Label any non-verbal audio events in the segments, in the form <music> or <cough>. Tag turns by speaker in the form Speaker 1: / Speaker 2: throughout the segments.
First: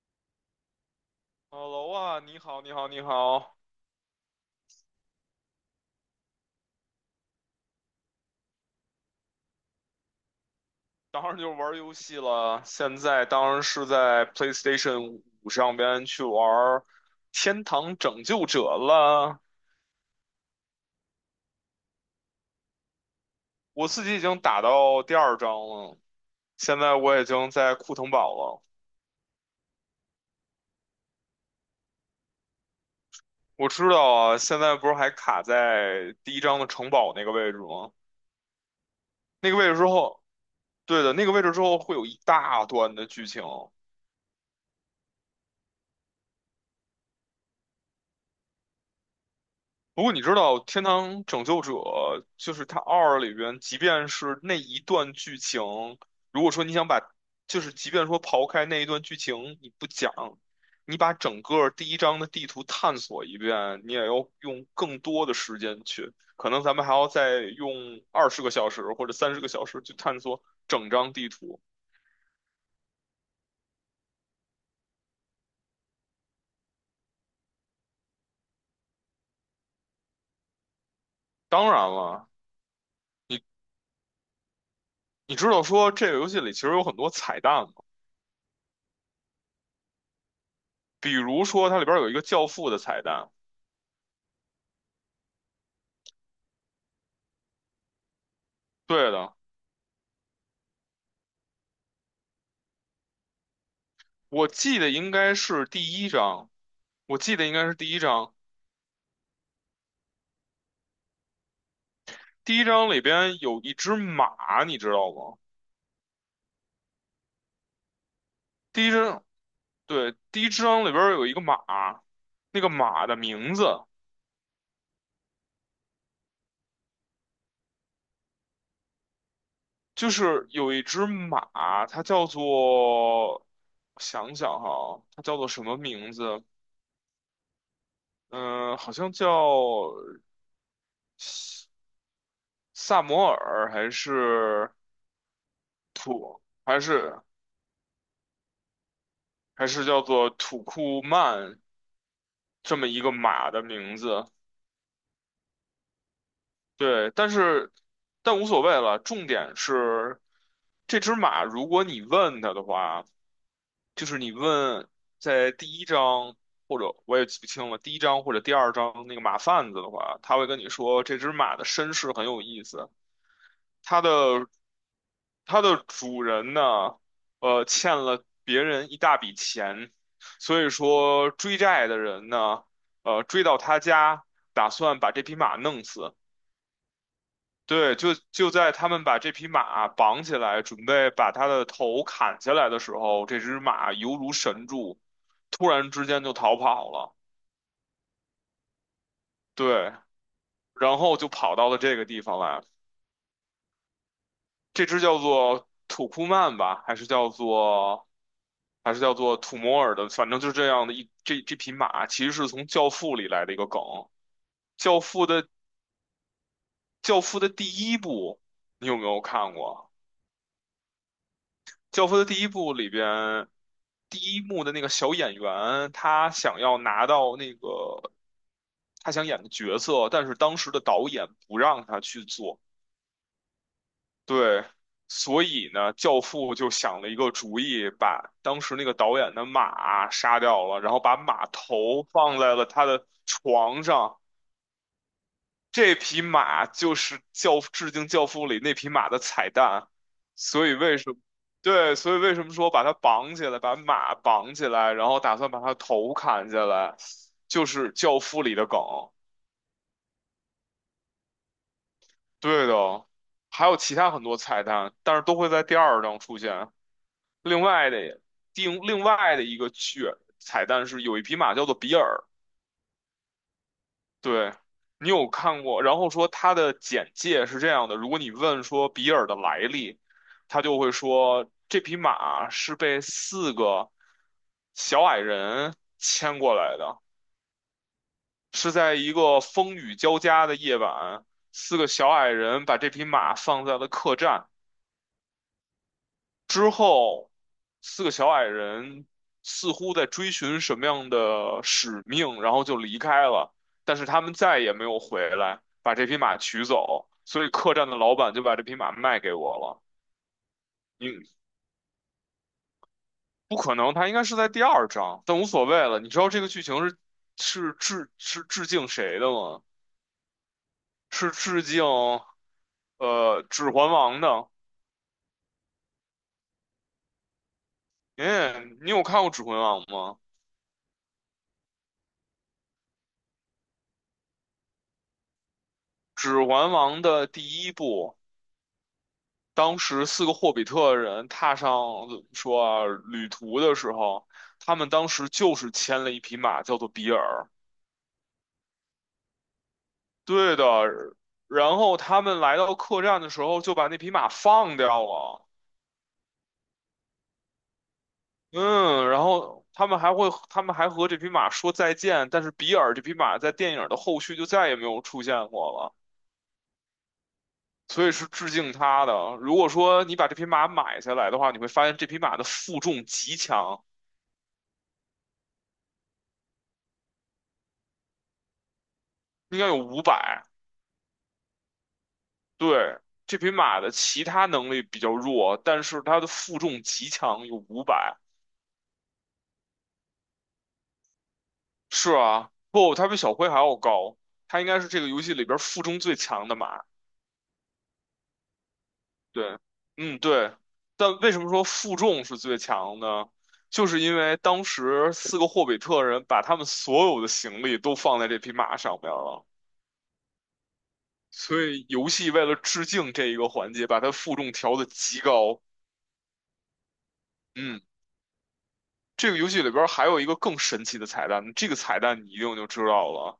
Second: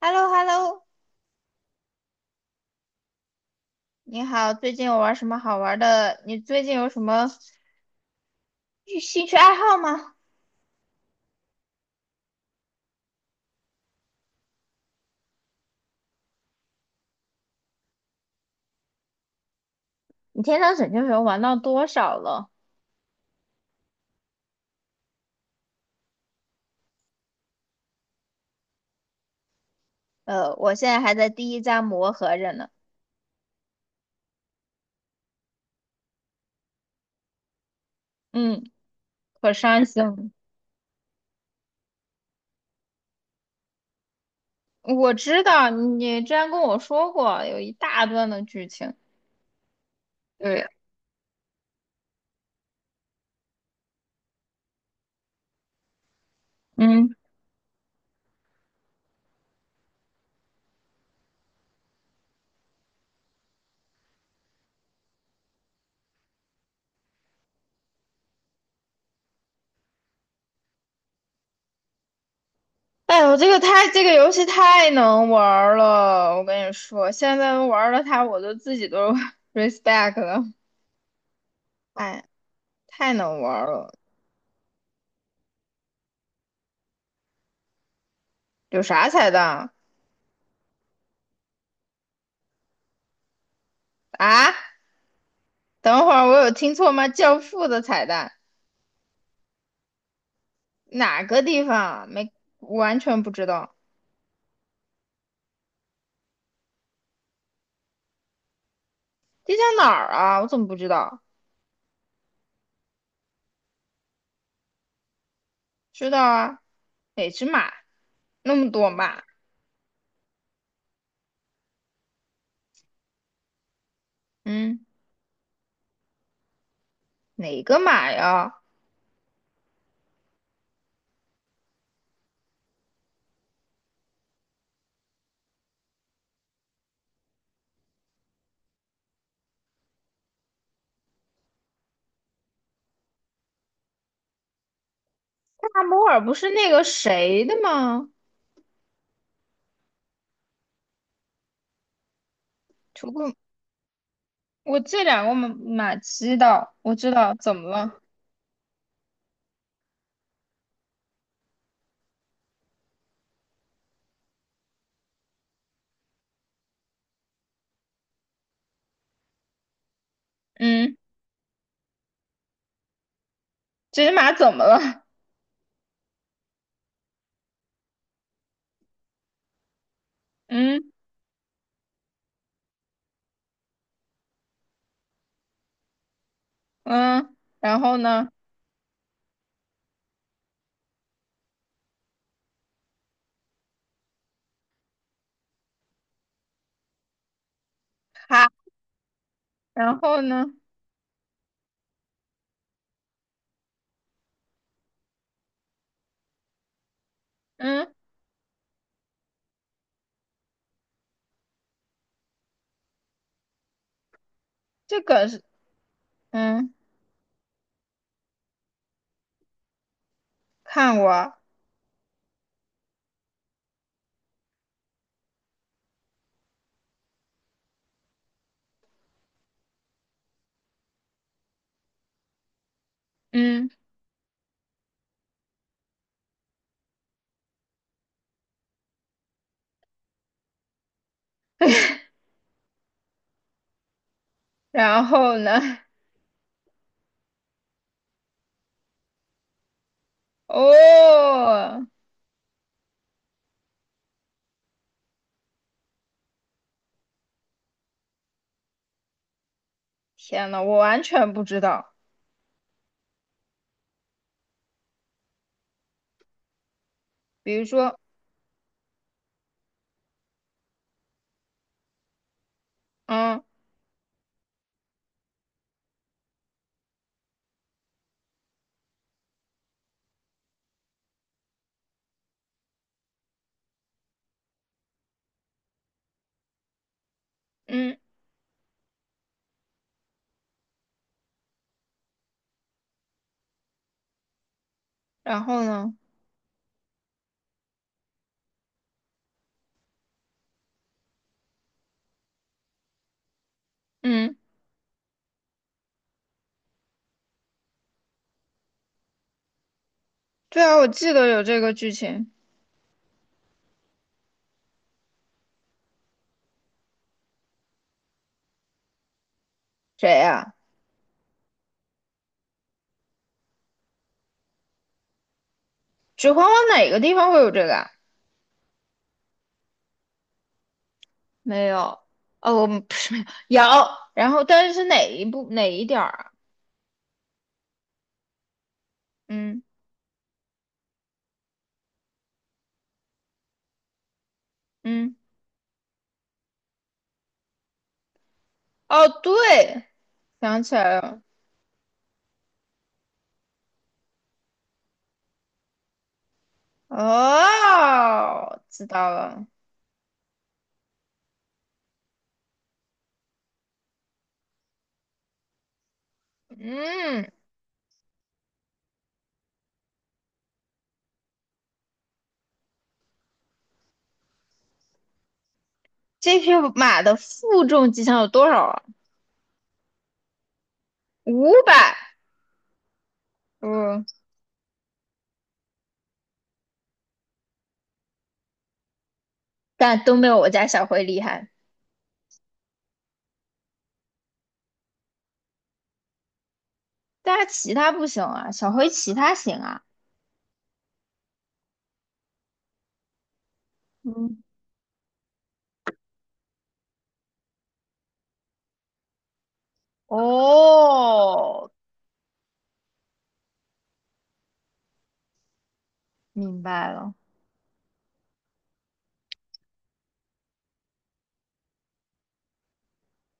Speaker 1: h e l l o h e l l o
Speaker 2: Hello 啊，你好，你好，你好，
Speaker 1: 你好，最近有玩什么好玩的？你最近有什么兴趣爱好吗？
Speaker 2: 当然就是玩游戏了。现在当然是在 PlayStation 五上边去玩天堂拯救者》了。
Speaker 1: 你天堂拯救球玩到多少了？
Speaker 2: 我自己已经打到第二章了，现在我已经在库腾堡了。
Speaker 1: 我现在还在第一章磨合着呢。
Speaker 2: 我知道啊，现在不是还卡在第一章的城堡那个位置吗？
Speaker 1: 嗯，
Speaker 2: 那
Speaker 1: 可
Speaker 2: 个位置
Speaker 1: 伤
Speaker 2: 之
Speaker 1: 心了。
Speaker 2: 后，对的，那个位置之后会有一大段的剧情。
Speaker 1: 我知道你之前跟我说过有一大段的剧情。
Speaker 2: 不过你知道
Speaker 1: 对，
Speaker 2: 《天堂拯救者》就是它二里边，即便是那一段剧情，如果说你想把，
Speaker 1: 嗯，
Speaker 2: 就是即便说刨开那一段剧情你不讲，你把整个第一章的地图探索一遍，你也要用更多的时间去，可能咱们还要再用20个小时或者30个小时去探索整张地图。
Speaker 1: 哎呦，这个太这个游戏太能玩儿了，我跟你说，现在玩了它，我都自己都 <laughs> respect 了。
Speaker 2: 当然
Speaker 1: 哎，
Speaker 2: 了，
Speaker 1: 太能
Speaker 2: 你
Speaker 1: 玩儿了，
Speaker 2: 你知道说这个游戏里其实有很多彩蛋吗？
Speaker 1: 有啥彩蛋
Speaker 2: 比如说它里边有一个教父的彩蛋，
Speaker 1: 啊？啊，等会儿我有听错吗？教父的彩蛋
Speaker 2: 对的。
Speaker 1: 哪个地方啊？没，完全不知道。
Speaker 2: 我记得应该是第一章，我记得应该是第一章。
Speaker 1: 这叫哪儿啊？我怎么不知道？
Speaker 2: 第一章里边有一只马，你知道吗？
Speaker 1: 知道啊，哪只马？那么
Speaker 2: 第
Speaker 1: 多
Speaker 2: 一
Speaker 1: 马？
Speaker 2: 章，对，第一章里边有一个马，那个马的名字
Speaker 1: 嗯，哪个马呀？
Speaker 2: 就是有一只马，它叫做，我想想哈，它叫做什么名字？嗯、好像叫萨摩尔还是
Speaker 1: 大摩尔不
Speaker 2: 土，
Speaker 1: 是那
Speaker 2: 还
Speaker 1: 个
Speaker 2: 是
Speaker 1: 谁的吗？
Speaker 2: 还是叫做土库曼这么一个
Speaker 1: 图库，
Speaker 2: 马的名字。
Speaker 1: 我这两个马知道，我知
Speaker 2: 对，但
Speaker 1: 道怎么
Speaker 2: 是
Speaker 1: 了？
Speaker 2: 但无所谓了。重点是这只马，如果你问它的话，就是你问在第一章或者我也记不清了，第一章或者第二章那个马贩子的话，他会跟你
Speaker 1: 嗯，
Speaker 2: 说这只马的身世很有意思，它
Speaker 1: 这只马
Speaker 2: 的
Speaker 1: 怎么了？
Speaker 2: 它的主人呢，欠了别人一大笔钱，所以
Speaker 1: 嗯
Speaker 2: 说追债的人呢，追到他家，打算把这匹马弄死。
Speaker 1: 嗯，然后
Speaker 2: 对，就
Speaker 1: 呢？
Speaker 2: 就在他们把这匹马绑起来，准备把它的头砍下来的时候，这只马犹如神助，突然之间就逃跑了。
Speaker 1: 哈，
Speaker 2: 对，
Speaker 1: 然后呢？
Speaker 2: 然后就跑到了这个地方来。这只叫做土库曼吧，还是叫
Speaker 1: 嗯，
Speaker 2: 做还是叫做土摩尔的，反正就是这样的这匹马，其实是从《教父》里来的一个梗。《教
Speaker 1: 这
Speaker 2: 父》
Speaker 1: 个是
Speaker 2: 的
Speaker 1: 嗯，
Speaker 2: 《教父》的第一部，你有没有看过？
Speaker 1: 看我，
Speaker 2: 教父的第一部里边，第一幕的那个小演员，他想要拿到那个他想演的角色，但是当时的导演不让他去做。
Speaker 1: 嗯。
Speaker 2: 对，所以呢，教父就想了一个主意，把当时那个导演的马杀掉了，然后把马
Speaker 1: <laughs>
Speaker 2: 头放在了他的床上。
Speaker 1: 然后呢？
Speaker 2: 这匹马就是教致敬《教父》里那匹马的彩蛋，所以为什么？
Speaker 1: 哦，
Speaker 2: 对，所以为什么说把它绑起来，把马绑起来，然后打算把它头砍下来，就是《教父》里的梗。
Speaker 1: 天呐，我完全不知道。
Speaker 2: 对的，还有其他很多彩蛋，但是都会在第二章出现。
Speaker 1: 比
Speaker 2: 另
Speaker 1: 如
Speaker 2: 外
Speaker 1: 说，
Speaker 2: 的，另外的一个彩蛋是有一匹马叫做比尔，
Speaker 1: 嗯
Speaker 2: 对，你有看过？然后说他的简介是这样的：如果你问说比尔的来历，他就会说这匹马是被四个小矮人牵过来的，
Speaker 1: 嗯，
Speaker 2: 是在一个风雨交加的夜晚，四个小矮人把这匹马放在了客栈。
Speaker 1: 然后呢？
Speaker 2: 之后，四个小矮人似乎在追寻什么样的使命，然后就离开了。但是他们
Speaker 1: 嗯，
Speaker 2: 再也没有回来，把这匹马取走。所以客栈的老板就把这匹马卖给我了。
Speaker 1: 对啊，我记得
Speaker 2: 你
Speaker 1: 有这个剧情。
Speaker 2: 不可能，他应该是在第二章，但无所谓了。你知道这个剧情是是致敬谁的吗？
Speaker 1: 谁呀？
Speaker 2: 是致敬《指环王》的。
Speaker 1: 指环王哪个地方会有这个啊？
Speaker 2: 哎，你有看过《指环王》吗？
Speaker 1: 没有。哦，我们不是没有。有，然后但是是哪一部哪一点儿啊？
Speaker 2: 《指环王》的第一部。
Speaker 1: 嗯
Speaker 2: 当时四个霍比特人踏上怎么说啊旅途的时候，他们当
Speaker 1: 嗯，
Speaker 2: 时就是牵了一匹马，叫做比尔。
Speaker 1: 哦，对，
Speaker 2: 对
Speaker 1: 想
Speaker 2: 的，
Speaker 1: 起来了。
Speaker 2: 然后他们来到客栈的时候就把那匹马放掉了。
Speaker 1: 哦，知
Speaker 2: 嗯，
Speaker 1: 道
Speaker 2: 然
Speaker 1: 了。
Speaker 2: 后他们还会，他们还和这匹马说再见，但是比尔这匹马在电影的后续就再也没有出现过了，
Speaker 1: 嗯，
Speaker 2: 所以是致敬他的。如果说你把这匹马买下来的话，你会发现这匹马的负重极强，
Speaker 1: 这匹马的负重极限有多少啊？
Speaker 2: 应该有五百。
Speaker 1: 500。
Speaker 2: 对，这匹马的
Speaker 1: 嗯，
Speaker 2: 其他能力比较弱，但是它的负重极强，有五百。
Speaker 1: 但都没有我家小灰厉害。
Speaker 2: 是啊，不，它比小灰还要高，它应该是这个游戏里边负重最强的马。
Speaker 1: 但是其他不行啊，小灰其他行
Speaker 2: 对，
Speaker 1: 啊。
Speaker 2: 嗯，对。但为什么说负重是最强呢？就是因为
Speaker 1: 嗯，
Speaker 2: 当时四个霍比特人把他们所有的行李都放在这匹马上面了，所
Speaker 1: 哦，
Speaker 2: 以游戏为了致敬这一个环节，把它负重调的极高。
Speaker 1: 明白了，
Speaker 2: 嗯。这个游戏里边还有一个更神奇的彩蛋，这个彩蛋你一定就知道了，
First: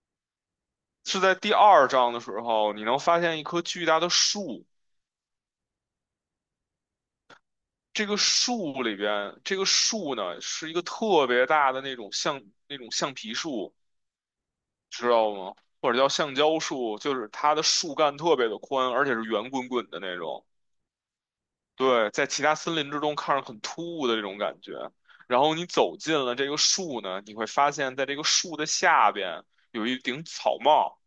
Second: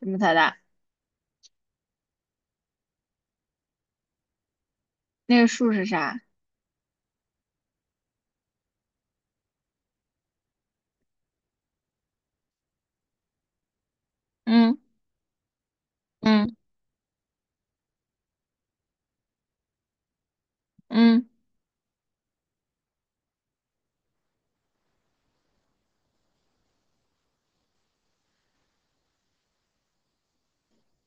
Speaker 1: 这么太大。
Speaker 2: 是在第二章的时候，你能发现一棵巨大的树，
Speaker 1: 那个数是啥？
Speaker 2: 这个树里边，这个树呢是一个特别大的那种橡皮树，
Speaker 1: 嗯
Speaker 2: 知道吗？或者叫橡
Speaker 1: 嗯
Speaker 2: 胶树，就是它的树干特别的宽，而且是圆滚滚的那种。
Speaker 1: 嗯，
Speaker 2: 对，在其他森林之中看着很突兀的这种感觉。然后你走进了这个树呢，你会发现在这个树的下边有一顶草帽。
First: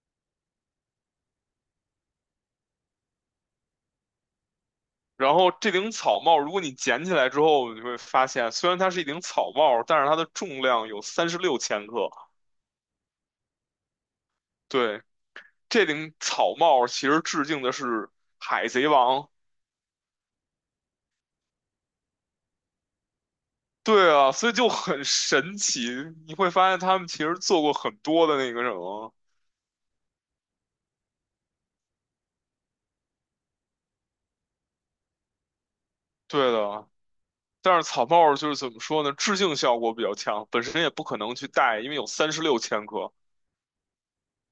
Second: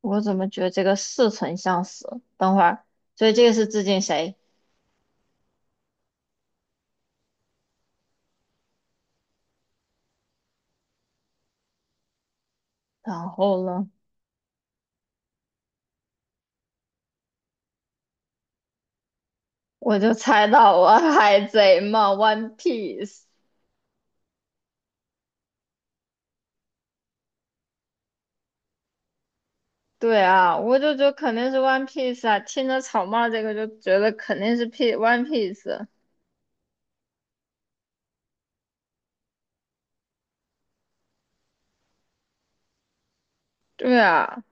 Speaker 1: 我怎么觉得这个似曾相识？等会儿，所以这个是致敬谁？
Speaker 2: 然后这顶草帽，如果你捡起来之后，你会发现，虽然它是一顶草帽，但是它的重量有三十六千克。
Speaker 1: 然后呢，
Speaker 2: 对，这顶草帽其实致敬的是《海贼王》。
Speaker 1: 我就猜到我海贼嘛，One Piece。
Speaker 2: 对啊，所以就很神奇，你会发现他们其实做过很多的那个什么。
Speaker 1: 对啊，我就觉得肯定是 One Piece 啊，听着草帽这个就觉得肯定是 One Piece。
Speaker 2: 对的，但是草帽就是怎么说呢，致敬效果比较强，本身也不可能去戴，因为有三十六千克，
Speaker 1: 对啊，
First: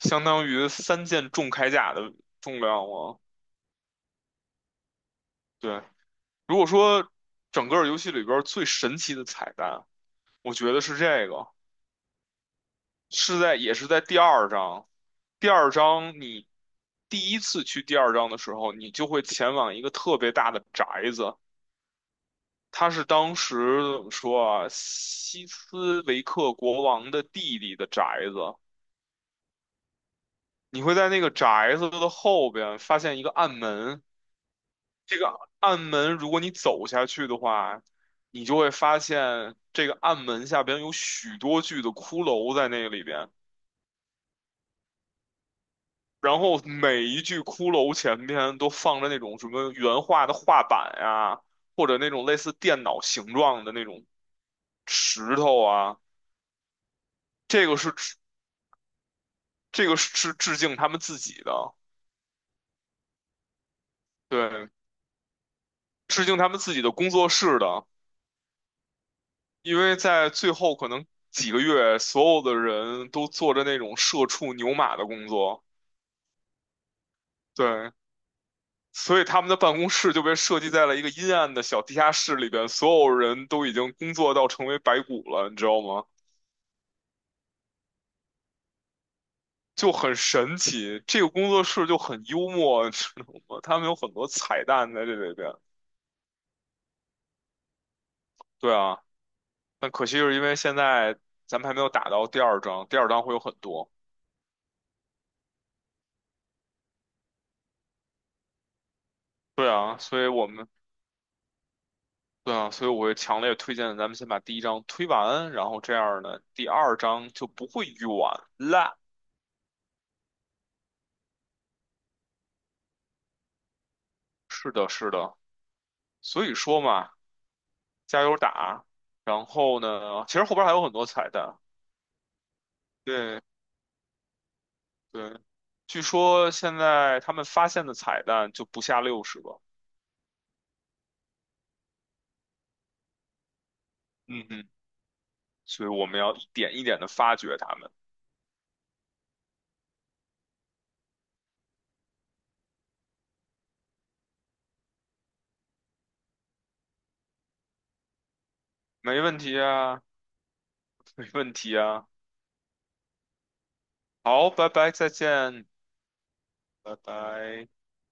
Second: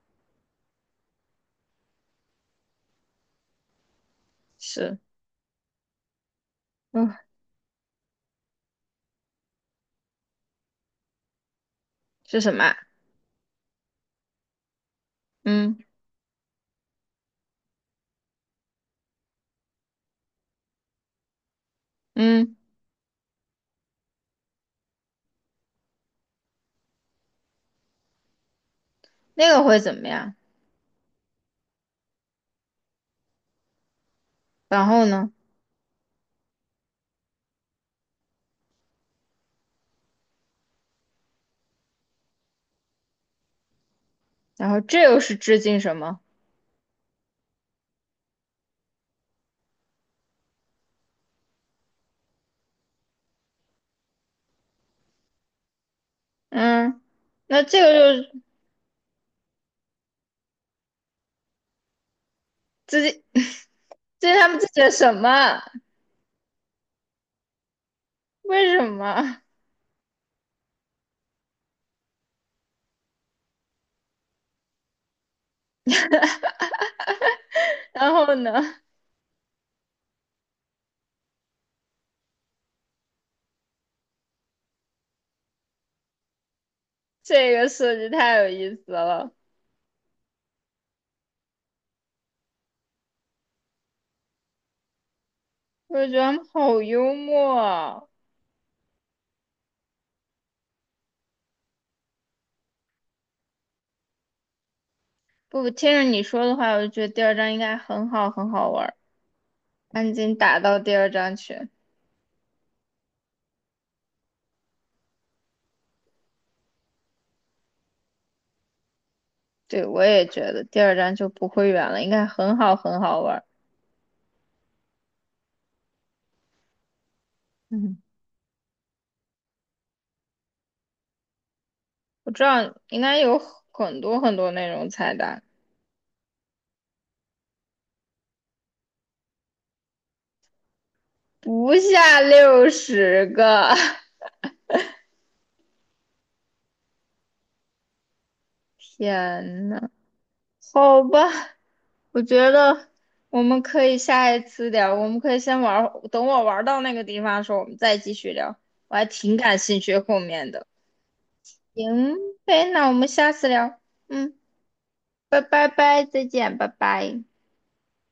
Speaker 2: 相当于三件重铠甲的重量了。
Speaker 1: 是。
Speaker 2: 对。如果说
Speaker 1: 嗯，
Speaker 2: 整个游戏里边最神奇的彩蛋，我觉得是这个，
Speaker 1: 是什么啊？
Speaker 2: 是在也是在第二章。第二
Speaker 1: 嗯
Speaker 2: 章你第一次去第二章的时候，你就会前往一个特别大的宅子，
Speaker 1: 嗯，
Speaker 2: 它是当时怎么说啊，西斯维克国王的弟弟的宅子。
Speaker 1: 那个会怎么样？
Speaker 2: 你会在那个宅子的后边发现一个暗门，
Speaker 1: 然后
Speaker 2: 这
Speaker 1: 呢？
Speaker 2: 个暗门，如果你走下去的话，你就会发现这个暗门下边有许多具的骷髅在那里边，
Speaker 1: 然后这又是致敬什么？
Speaker 2: 然后每一具骷髅前边都放着那种什么原画的画板呀、或者那种类似电脑形状的那种石头啊，
Speaker 1: 嗯，那
Speaker 2: 这个
Speaker 1: 这个
Speaker 2: 是致
Speaker 1: 就是
Speaker 2: 这个是致敬他们自己的，
Speaker 1: 致敬 <laughs> 这是他们自
Speaker 2: 对，
Speaker 1: 己的什么？
Speaker 2: 致敬他们自己的工作室的。
Speaker 1: 为什么？
Speaker 2: 因为在最后可能几个月，所有的人都做着那种社畜牛马的工作，对，
Speaker 1: 然后呢？
Speaker 2: 所以他们的办公室就被设计在了一个阴暗的小地下室里边，所有人都已经工作到成为白骨了，你知道吗？
Speaker 1: 这个设计太有意思了，
Speaker 2: 就很神奇，这个工作室就很幽默，你知道吗？他们有很多彩蛋在这里边。
Speaker 1: 我就觉得他们好幽默啊。
Speaker 2: 对啊，但可惜是因为现在咱们还没有打到第二章，第二章会有很多。
Speaker 1: 不，听着你说的话，我就觉得第二章应该很好，很好玩儿。
Speaker 2: 对啊，
Speaker 1: 赶
Speaker 2: 所以
Speaker 1: 紧
Speaker 2: 我
Speaker 1: 打
Speaker 2: 们
Speaker 1: 到第二章去。
Speaker 2: 对啊，所以我会强烈推荐咱们先把第一章推完，然后这样呢，第二章就不会远了。
Speaker 1: 对，我也觉得第二章就不会远了，应该很好，很好玩儿。
Speaker 2: 是的，是的，所以说嘛。
Speaker 1: 嗯。
Speaker 2: 加油打。然后呢，其实后边还有很多彩蛋。
Speaker 1: 我知道应该有
Speaker 2: 对
Speaker 1: 很多很多那种菜
Speaker 2: 对，
Speaker 1: 单，
Speaker 2: 据说现在他们发现的彩蛋就不下60个。
Speaker 1: 不下60个。<laughs>
Speaker 2: 嗯嗯，所以我们要一点一点的发掘他们。
Speaker 1: 天呐，好吧，我觉得我们可以下一次聊，我们可以先玩儿，等我玩到那个地方的时候，我们再继续聊。我还
Speaker 2: 没
Speaker 1: 挺
Speaker 2: 问
Speaker 1: 感
Speaker 2: 题
Speaker 1: 兴趣
Speaker 2: 啊，
Speaker 1: 后面的。
Speaker 2: 没问题啊。
Speaker 1: 行呗，那我们下次聊。嗯，
Speaker 2: 好，拜拜，再
Speaker 1: 拜
Speaker 2: 见，
Speaker 1: 拜拜，再见，拜
Speaker 2: 拜
Speaker 1: 拜。
Speaker 2: 拜。